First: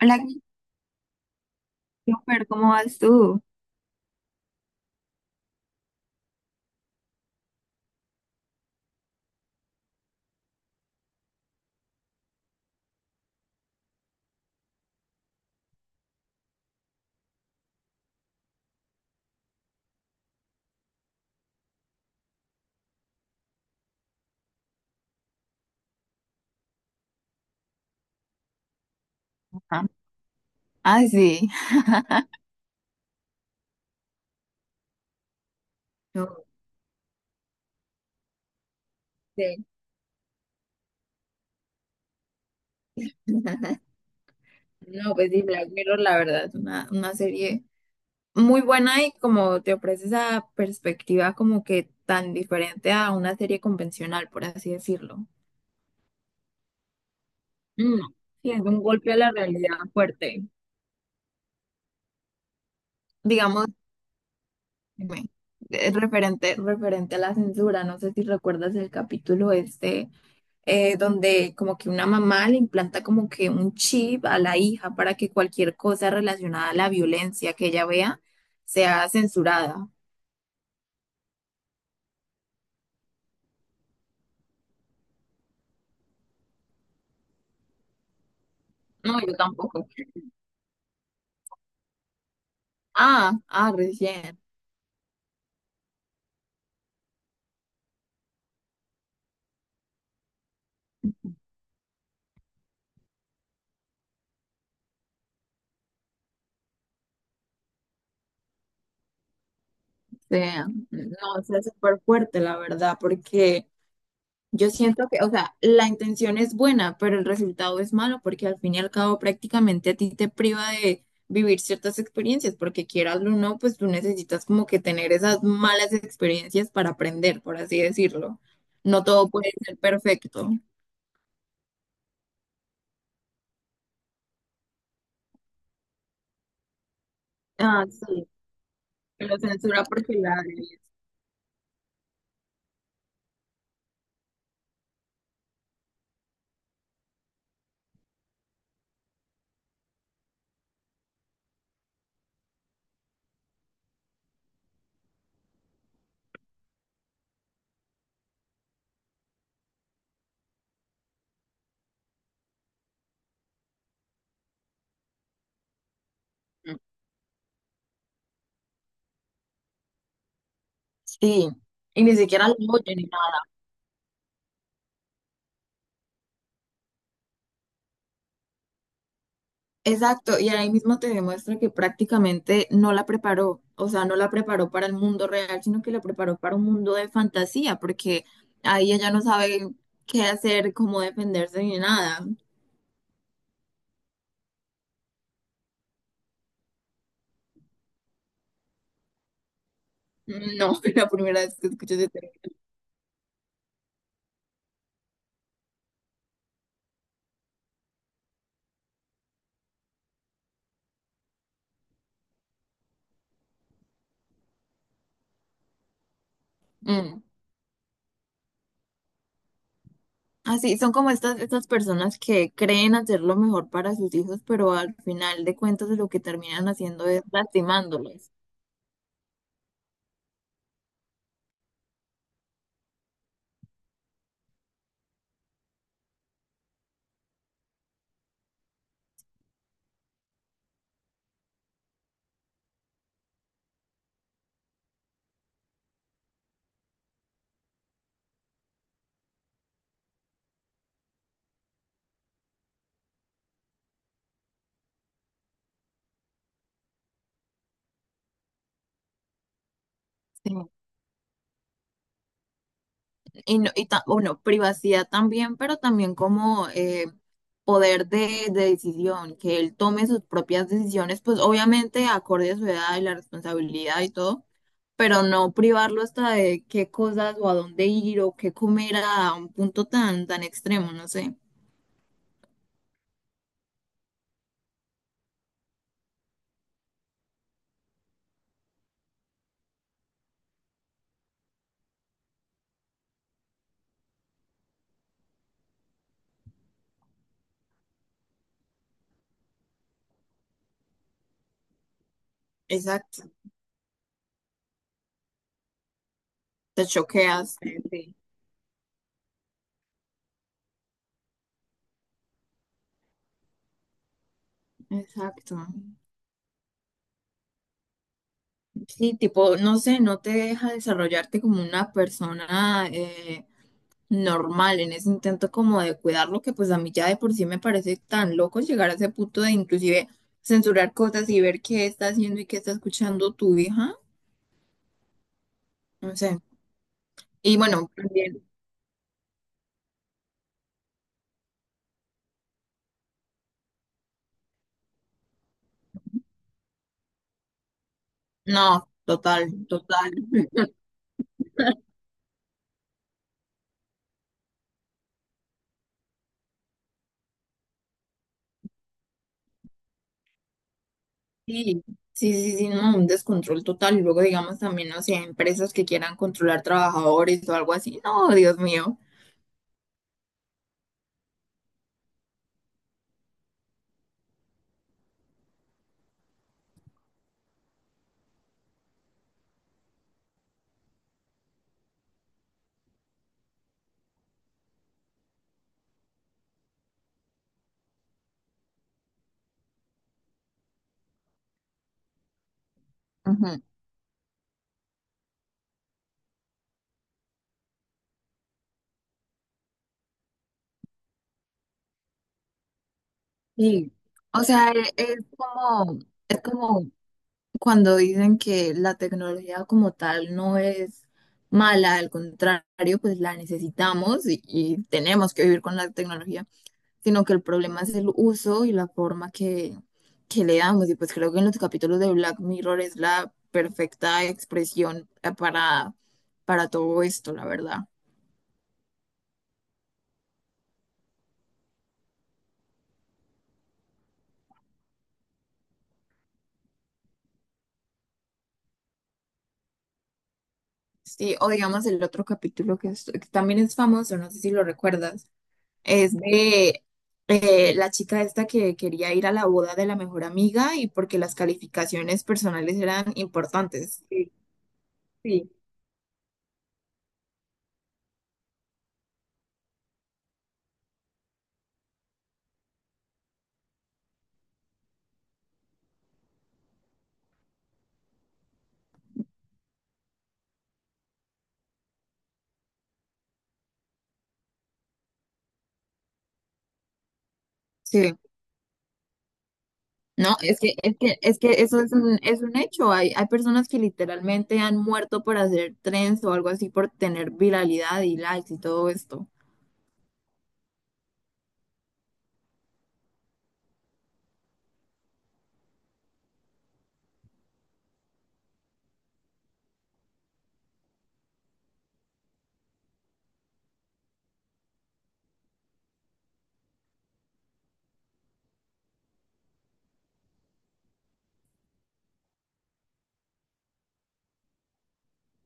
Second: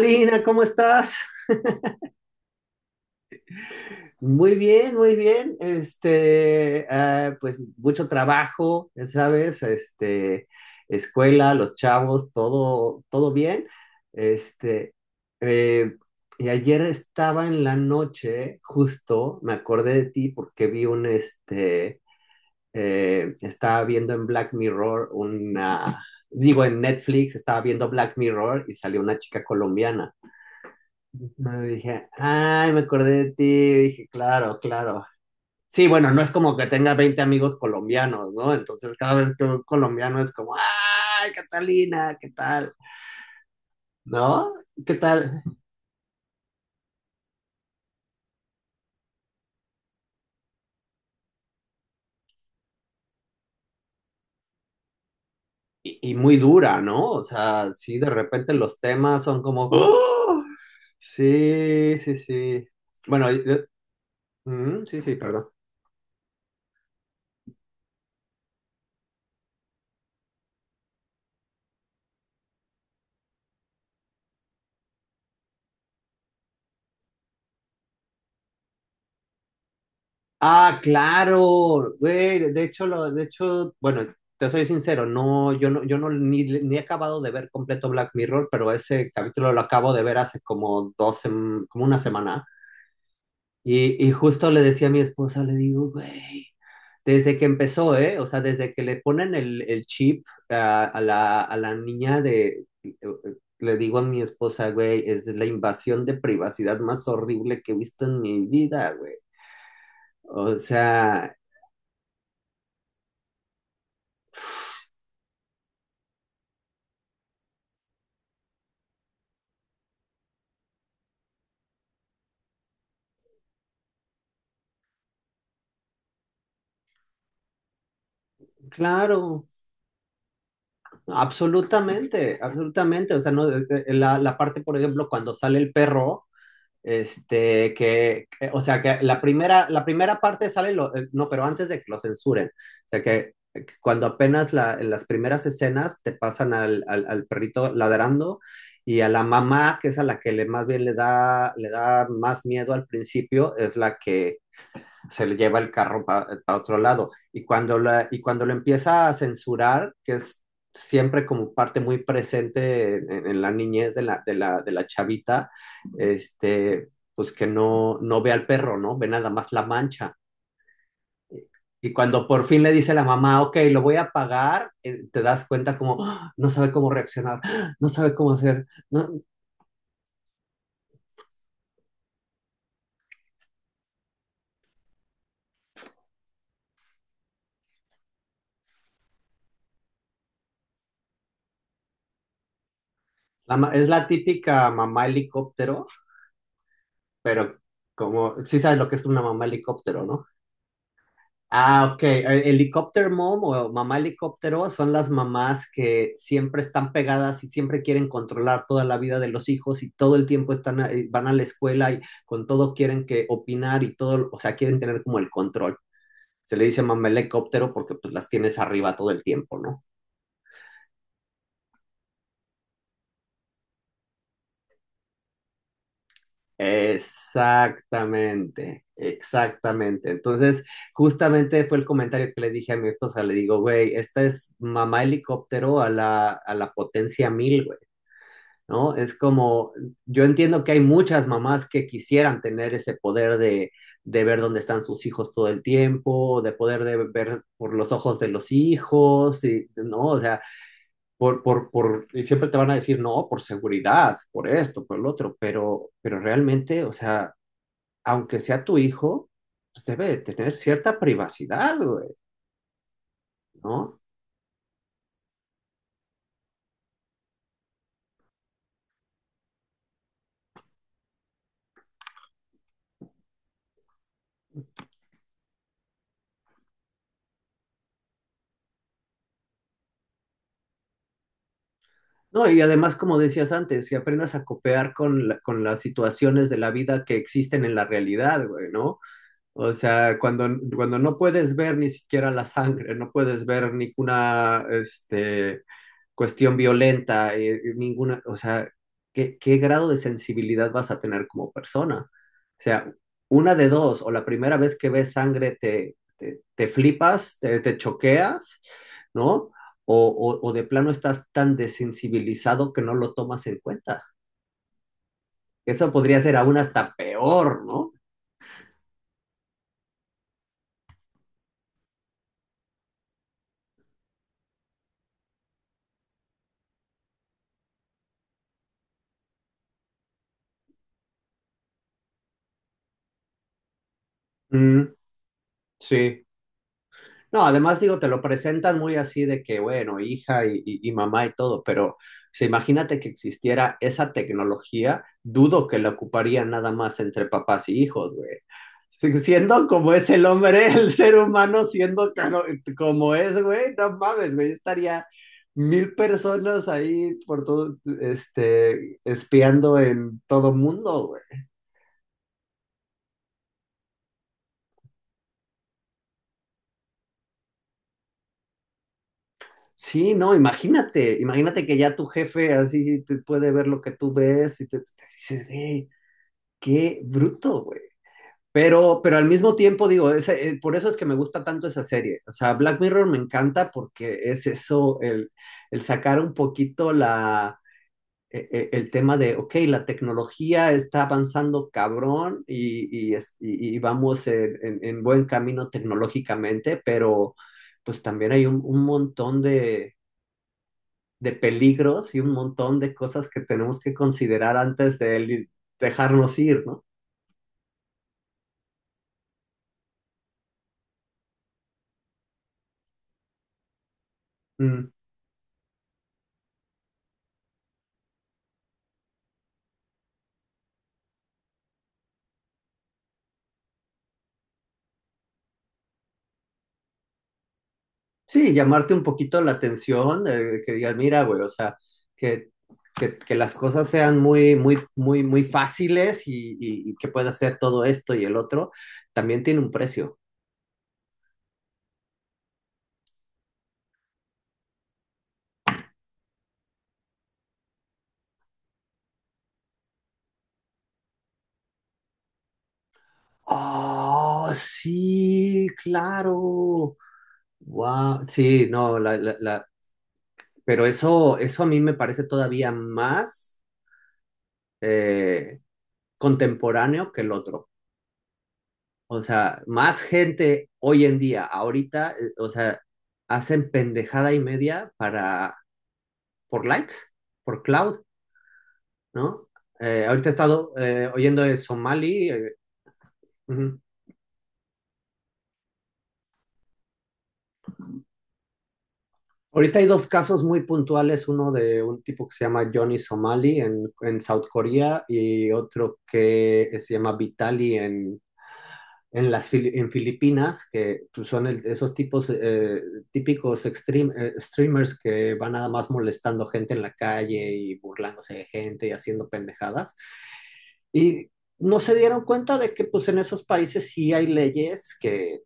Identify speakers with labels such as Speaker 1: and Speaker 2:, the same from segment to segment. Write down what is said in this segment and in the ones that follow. Speaker 1: Hola,
Speaker 2: ¿cómo estás?
Speaker 1: Christopher, ¿cómo vas tú?
Speaker 2: Muy bien, muy bien. Pues mucho trabajo, ya sabes, escuela, los chavos, todo, todo bien. Este, eh, y ayer estaba en la noche, justo, me acordé de ti porque estaba viendo en Black Mirror una, digo, en Netflix estaba viendo Black Mirror y salió una chica
Speaker 1: Ajá.
Speaker 2: colombiana.
Speaker 1: Ah, sí.
Speaker 2: No, dije, ay, me acordé de ti. Dije, claro, claro. Sí, bueno, no es
Speaker 1: No,
Speaker 2: como que tenga 20 amigos colombianos, ¿no? Entonces, cada vez que
Speaker 1: sí.
Speaker 2: un colombiano es como, ay, Catalina, ¿qué tal? ¿No? ¿Qué
Speaker 1: No, pues
Speaker 2: tal?
Speaker 1: sí, Black Mirror, la verdad, es una serie muy buena y como te ofrece esa perspectiva como que tan diferente a una serie convencional, por así decirlo.
Speaker 2: Y muy dura, ¿no? O sea, sí,
Speaker 1: Mm,
Speaker 2: de
Speaker 1: sí,
Speaker 2: repente
Speaker 1: es
Speaker 2: los
Speaker 1: un golpe a
Speaker 2: temas
Speaker 1: la
Speaker 2: son como,
Speaker 1: realidad
Speaker 2: ¡Oh!
Speaker 1: fuerte.
Speaker 2: Sí, sí, sí. Bueno,
Speaker 1: Digamos,
Speaker 2: mm, sí, sí,
Speaker 1: dime,
Speaker 2: perdón.
Speaker 1: referente a la censura, no sé si recuerdas el capítulo este. Eh, donde como que una mamá le implanta como que un chip a la hija para que cualquier cosa relacionada a la violencia que ella vea sea censurada.
Speaker 2: Ah, claro, güey, de hecho, bueno, te soy sincero, no, yo no ni he acabado de ver completo Black Mirror, pero ese
Speaker 1: No, yo
Speaker 2: capítulo lo
Speaker 1: tampoco.
Speaker 2: acabo de ver hace como como una semana.
Speaker 1: Ah,
Speaker 2: Y
Speaker 1: recién.
Speaker 2: justo le decía a mi esposa, le digo, güey, desde que empezó, ¿eh? O sea, desde que le ponen el chip a la niña le digo a mi esposa, güey, es la invasión de privacidad más horrible que he visto en mi vida, güey.
Speaker 1: O
Speaker 2: O
Speaker 1: sea, no,
Speaker 2: sea,
Speaker 1: o sea, súper fuerte, la verdad, porque yo siento que, o sea, la intención es buena, pero el resultado es malo porque al fin y al cabo prácticamente a ti te priva de vivir ciertas experiencias, porque quieras o no, pues tú necesitas como que tener esas malas experiencias para aprender, por así decirlo. No todo
Speaker 2: claro.
Speaker 1: puede ser perfecto.
Speaker 2: Absolutamente, absolutamente. O sea, no, la, la parte, por ejemplo, cuando sale el perro,
Speaker 1: Ah, sí,
Speaker 2: o sea, que la
Speaker 1: que lo
Speaker 2: primera, la
Speaker 1: censura porque
Speaker 2: primera
Speaker 1: la...
Speaker 2: parte sale, no, pero antes de que lo censuren. O sea, que cuando apenas en las primeras escenas te pasan al perrito ladrando y a la mamá, que es a la que más bien le da más miedo al principio, es la que se le lleva el carro para pa otro lado. Y cuando lo empieza a censurar, que es siempre como parte muy presente en la niñez de la chavita, este, pues que no, no ve al perro, ¿no? Ve nada más la mancha.
Speaker 1: Sí,
Speaker 2: Y
Speaker 1: y ni
Speaker 2: cuando por
Speaker 1: siquiera lo
Speaker 2: fin le dice
Speaker 1: oye
Speaker 2: la
Speaker 1: ni nada.
Speaker 2: mamá, ok, lo voy a pagar, te das cuenta como, ¡Ah! No sabe cómo reaccionar, ¡Ah! No sabe cómo hacer. No,
Speaker 1: Exacto, y ahí mismo te demuestra que prácticamente no la preparó, o sea, no la preparó para el mundo real, sino que la preparó para un mundo de fantasía, porque ahí ella no sabe qué hacer, cómo defenderse ni nada.
Speaker 2: es la típica mamá helicóptero, pero como, sí sabes lo que es una mamá helicóptero, ¿no?
Speaker 1: Mm, no, la primera vez que
Speaker 2: Ah,
Speaker 1: escucho
Speaker 2: ok.
Speaker 1: ese término.
Speaker 2: Helicopter Mom o Mamá Helicóptero son las mamás que siempre están pegadas y siempre quieren controlar toda la vida de los hijos y todo el tiempo están, van a la escuela y con todo quieren que opinar y todo, o sea, quieren tener como el control. Se le dice Mamá
Speaker 1: Mm.
Speaker 2: Helicóptero porque pues las tienes arriba todo el tiempo, ¿no?
Speaker 1: Así, son como estas personas que creen hacer lo mejor para sus hijos, pero al final de cuentas lo que terminan haciendo es lastimándolos.
Speaker 2: Exactamente, exactamente. Entonces, justamente fue el comentario que le dije a mi esposa, le digo, güey, esta es Mamá Helicóptero a la potencia 1000, güey. ¿No? Es como, yo entiendo que hay muchas mamás que quisieran tener ese poder de ver dónde están sus hijos todo el tiempo, de poder de ver por los ojos de los hijos, ¿no? O sea, y siempre te van a decir, no, por seguridad, por esto, por lo otro, pero realmente, o sea, aunque sea tu hijo, pues debe de
Speaker 1: Sí.
Speaker 2: tener cierta privacidad, güey,
Speaker 1: Y, no- y
Speaker 2: ¿no?
Speaker 1: ta- bueno, privacidad también, pero también como poder de decisión, que él tome sus propias decisiones, pues obviamente acorde a su edad y la responsabilidad y todo, pero no privarlo hasta de qué cosas o a dónde ir o qué comer a un punto tan, tan extremo, no sé.
Speaker 2: No, y además, como decías antes, que aprendas a copear con las situaciones de la vida que existen en la realidad, güey, ¿no? O sea, cuando no puedes ver ni siquiera la sangre, no puedes ver ninguna, cuestión violenta, ninguna, o sea, ¿qué grado de sensibilidad vas a tener como persona? O sea,
Speaker 1: Exacto.
Speaker 2: una de dos, o la primera vez que ves sangre te
Speaker 1: Te
Speaker 2: flipas,
Speaker 1: choqueas.
Speaker 2: te
Speaker 1: Sí.
Speaker 2: choqueas, ¿no? O de plano estás tan desensibilizado que no lo tomas en cuenta.
Speaker 1: Exacto.
Speaker 2: Eso podría ser aún hasta peor, ¿no?
Speaker 1: Sí, tipo, no sé, no te deja desarrollarte como una persona, normal, en ese intento como de cuidarlo, que pues a mí ya de por sí me parece tan loco llegar a ese punto de inclusive censurar cosas y ver qué está haciendo y qué está escuchando tu hija,
Speaker 2: Mm,
Speaker 1: no
Speaker 2: sí.
Speaker 1: sé.
Speaker 2: No,
Speaker 1: Y
Speaker 2: además
Speaker 1: bueno,
Speaker 2: digo, te lo
Speaker 1: también,
Speaker 2: presentan muy así de que, bueno, hija y mamá y todo, pero se imagínate que existiera esa tecnología, dudo que la ocuparían nada más entre papás y hijos, güey.
Speaker 1: no,
Speaker 2: Si-
Speaker 1: total,
Speaker 2: Siendo como es
Speaker 1: total.
Speaker 2: el hombre, el ser humano, siendo como es, güey, no mames, güey, estaría 1000 personas ahí por todo, espiando en todo mundo.
Speaker 1: Sí, sí, sí, sí, no, un descontrol total. Y luego digamos también, no sé, empresas que quieran controlar trabajadores o algo así, no, Dios mío.
Speaker 2: Sí, no, imagínate, imagínate que ya tu jefe así te puede ver lo que tú ves y te dices, güey, qué bruto, güey. Pero al mismo tiempo digo, por eso es que me gusta tanto esa serie. O sea, Black Mirror me encanta porque es eso, el sacar un poquito el tema de, ok, la tecnología está avanzando cabrón y, y, es-
Speaker 1: Ujú.
Speaker 2: y- y vamos en buen camino tecnológicamente, pero pues también hay un montón de peligros y un montón de cosas que tenemos que
Speaker 1: Sí, o
Speaker 2: considerar
Speaker 1: sea, e-
Speaker 2: antes de dejarnos
Speaker 1: es
Speaker 2: ir, ¿no?
Speaker 1: como cuando dicen que la tecnología como tal no es mala, al contrario, pues la necesitamos y
Speaker 2: Mm.
Speaker 1: tenemos que vivir con la tecnología, sino que el problema es el uso y la forma que le damos. Y pues creo que en los capítulos de Black Mirror es la perfecta expresión para todo esto, la verdad.
Speaker 2: Sí, llamarte un poquito la atención, que digas, mira, güey, o sea, que, que las cosas sean muy, muy, muy, muy fáciles y que puedas hacer todo esto y el otro, también tiene un precio.
Speaker 1: Sí, o digamos el otro capítulo que, es- que también es famoso, no sé si lo recuerdas. Es de la chica esta que quería ir a la boda de la mejor amiga y porque las calificaciones personales eran importantes. Sí,
Speaker 2: Oh,
Speaker 1: sí.
Speaker 2: sí, claro. Wow. Sí, no, pero eso a mí me parece todavía más. eh, Contemporáneo que el otro. O sea, más gente hoy en día, ahorita, o sea, hacen pendejada y media por likes, por cloud,
Speaker 1: Sí.
Speaker 2: ¿no? Ahorita he
Speaker 1: No, es
Speaker 2: estado
Speaker 1: que, es que, es
Speaker 2: oyendo
Speaker 1: que
Speaker 2: de
Speaker 1: eso
Speaker 2: Somali.
Speaker 1: es
Speaker 2: eh,
Speaker 1: un hecho. Hay personas que
Speaker 2: ujú.
Speaker 1: literalmente han muerto por hacer trends o algo así por tener viralidad y likes y todo esto.
Speaker 2: Ahorita hay dos casos muy puntuales, uno de un tipo que se llama Johnny Somali en South Korea y otro que se llama Vitali en Filipinas, que pues, son esos tipos típicos extreme, streamers que van nada más molestando gente en la calle y burlándose de gente y haciendo pendejadas. Y no se dieron cuenta de que pues en esos países sí hay leyes que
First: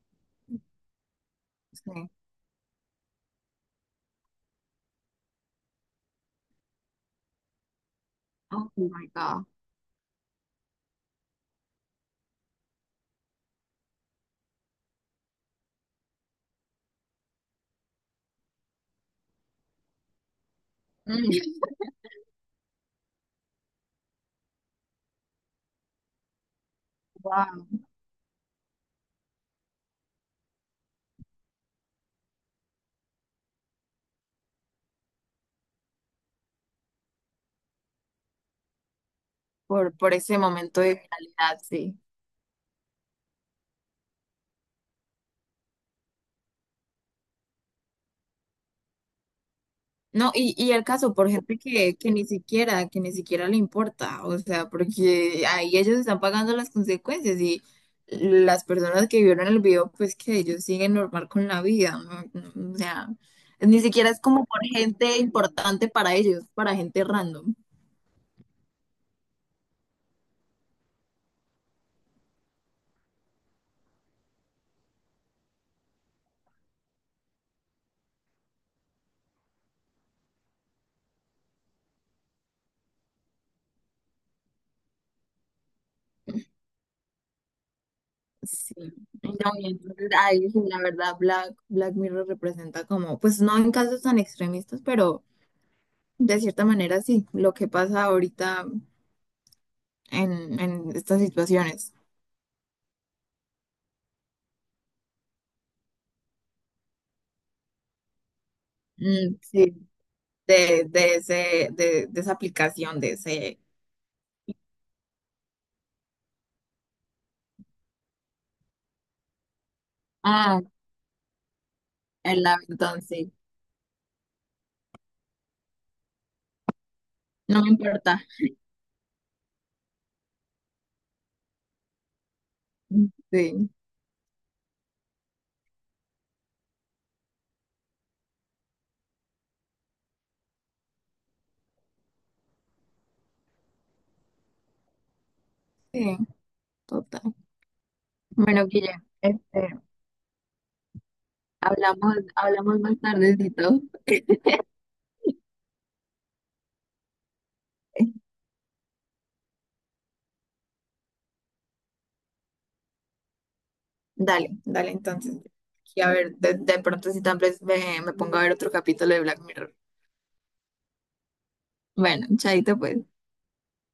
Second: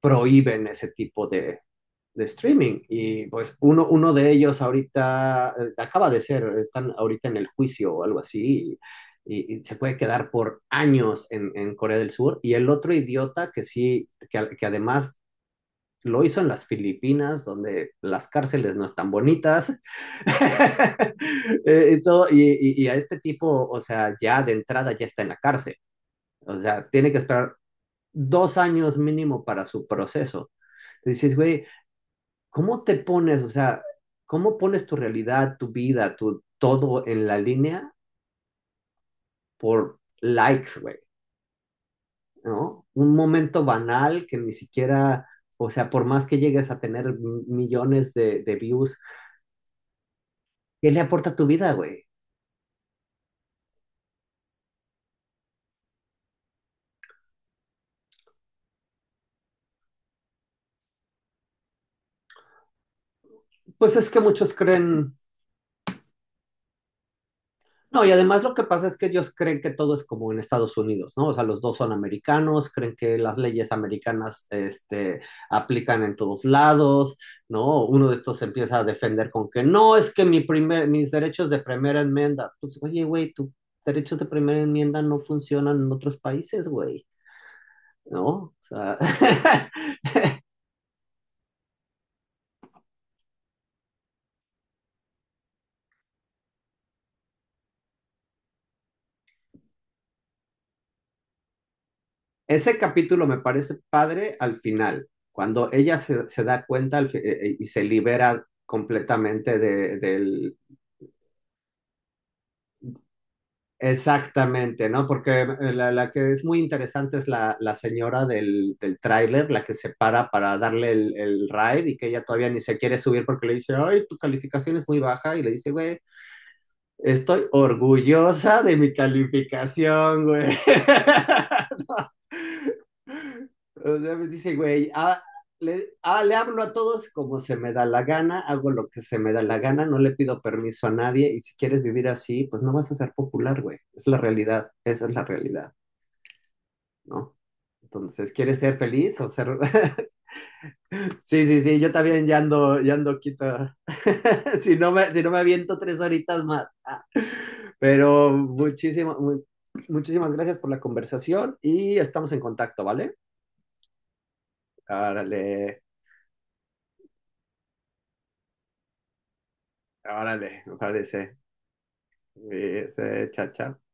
Speaker 2: prohíben ese tipo de,
Speaker 1: Sí.
Speaker 2: de streaming. Y pues uno de ellos ahorita están ahorita en el juicio o algo
Speaker 1: Oh
Speaker 2: así,
Speaker 1: my
Speaker 2: y,
Speaker 1: God.
Speaker 2: y- y se puede quedar por años en Corea del Sur. Y el otro idiota que sí, que además lo hizo en las Filipinas, donde las cárceles no están bonitas.
Speaker 1: Mm,
Speaker 2: Y a este tipo, o sea, ya de entrada ya está en la cárcel. O sea, tiene que esperar
Speaker 1: wow.
Speaker 2: 2 años mínimo para su proceso. Dices, güey, ¿cómo te pones, o sea, cómo pones tu realidad, tu vida, tu todo en la línea por
Speaker 1: Por ese
Speaker 2: likes,
Speaker 1: momento de
Speaker 2: güey,
Speaker 1: viralidad, sí.
Speaker 2: ¿no? Un momento banal que ni siquiera, o sea, por más que llegues a tener millones de views,
Speaker 1: No, y el
Speaker 2: ¿qué le
Speaker 1: caso por
Speaker 2: aporta a tu
Speaker 1: gente
Speaker 2: vida,
Speaker 1: que,
Speaker 2: güey?
Speaker 1: que ni siquiera le importa, o sea, porque ahí ellos están pagando las consecuencias y las personas que vieron el video, pues que ellos siguen normal con la vida, ¿no? O sea, ni
Speaker 2: Pues
Speaker 1: siquiera
Speaker 2: es que
Speaker 1: es como
Speaker 2: muchos
Speaker 1: por
Speaker 2: creen.
Speaker 1: gente importante para ellos, para gente random.
Speaker 2: No, y además lo que pasa es que ellos creen que todo es como en Estados Unidos, ¿no? O sea, los dos son americanos, creen que las leyes americanas, aplican en todos lados, ¿no? Uno de estos se empieza a defender con que no, es que mis derechos de primera enmienda, pues, oye, güey, tus derechos de primera enmienda no funcionan en otros países, güey, ¿no? O
Speaker 1: Sí.
Speaker 2: sea,
Speaker 1: No, y entonces, ay, sí, la verdad, Black, Black Mirror representa como, pues no en casos tan extremistas, pero de cierta manera sí, lo que pasa ahorita en estas situaciones.
Speaker 2: ese capítulo me parece padre al final, cuando ella se da cuenta y se libera
Speaker 1: Mm,
Speaker 2: completamente
Speaker 1: sí,
Speaker 2: del.
Speaker 1: de, ese, de esa aplicación, de ese...
Speaker 2: Exactamente, ¿no? Porque la que es muy interesante es la señora del tráiler, la que se para
Speaker 1: Ah,
Speaker 2: darle el ride y que ella
Speaker 1: el
Speaker 2: todavía ni se quiere
Speaker 1: Avidon,
Speaker 2: subir
Speaker 1: sí.
Speaker 2: porque le dice, ay, tu calificación es muy baja y le dice, güey, estoy
Speaker 1: No me importa.
Speaker 2: orgullosa de mi calificación, güey.
Speaker 1: Mm, sí,
Speaker 2: O sea, me dice, güey, le hablo a todos como se me da la gana, hago lo que se me da la gana, no le pido permiso a nadie y si quieres vivir así, pues no vas a ser popular, güey. Es la realidad, esa es la realidad,
Speaker 1: sí, total.
Speaker 2: ¿no? Entonces, ¿quieres
Speaker 1: Bueno,
Speaker 2: ser
Speaker 1: Guille,
Speaker 2: feliz o ser?
Speaker 1: este,
Speaker 2: Sí, sí, sí, yo
Speaker 1: hablamos,
Speaker 2: también ya
Speaker 1: hablamos
Speaker 2: ando, ya
Speaker 1: más
Speaker 2: ando quita.
Speaker 1: tardecito.
Speaker 2: si no me aviento 3 horitas más. Pero muchísimas gracias por la conversación y estamos en contacto, ¿vale?
Speaker 1: Dale, dale, entonces.
Speaker 2: Árale,
Speaker 1: Y a ver, de pronto si tal vez me, me pongo a ver otro capítulo de Black Mirror.
Speaker 2: árale, me parece.
Speaker 1: Bueno, chaito
Speaker 2: Sí,
Speaker 1: pues.
Speaker 2: sí, Chao, chao.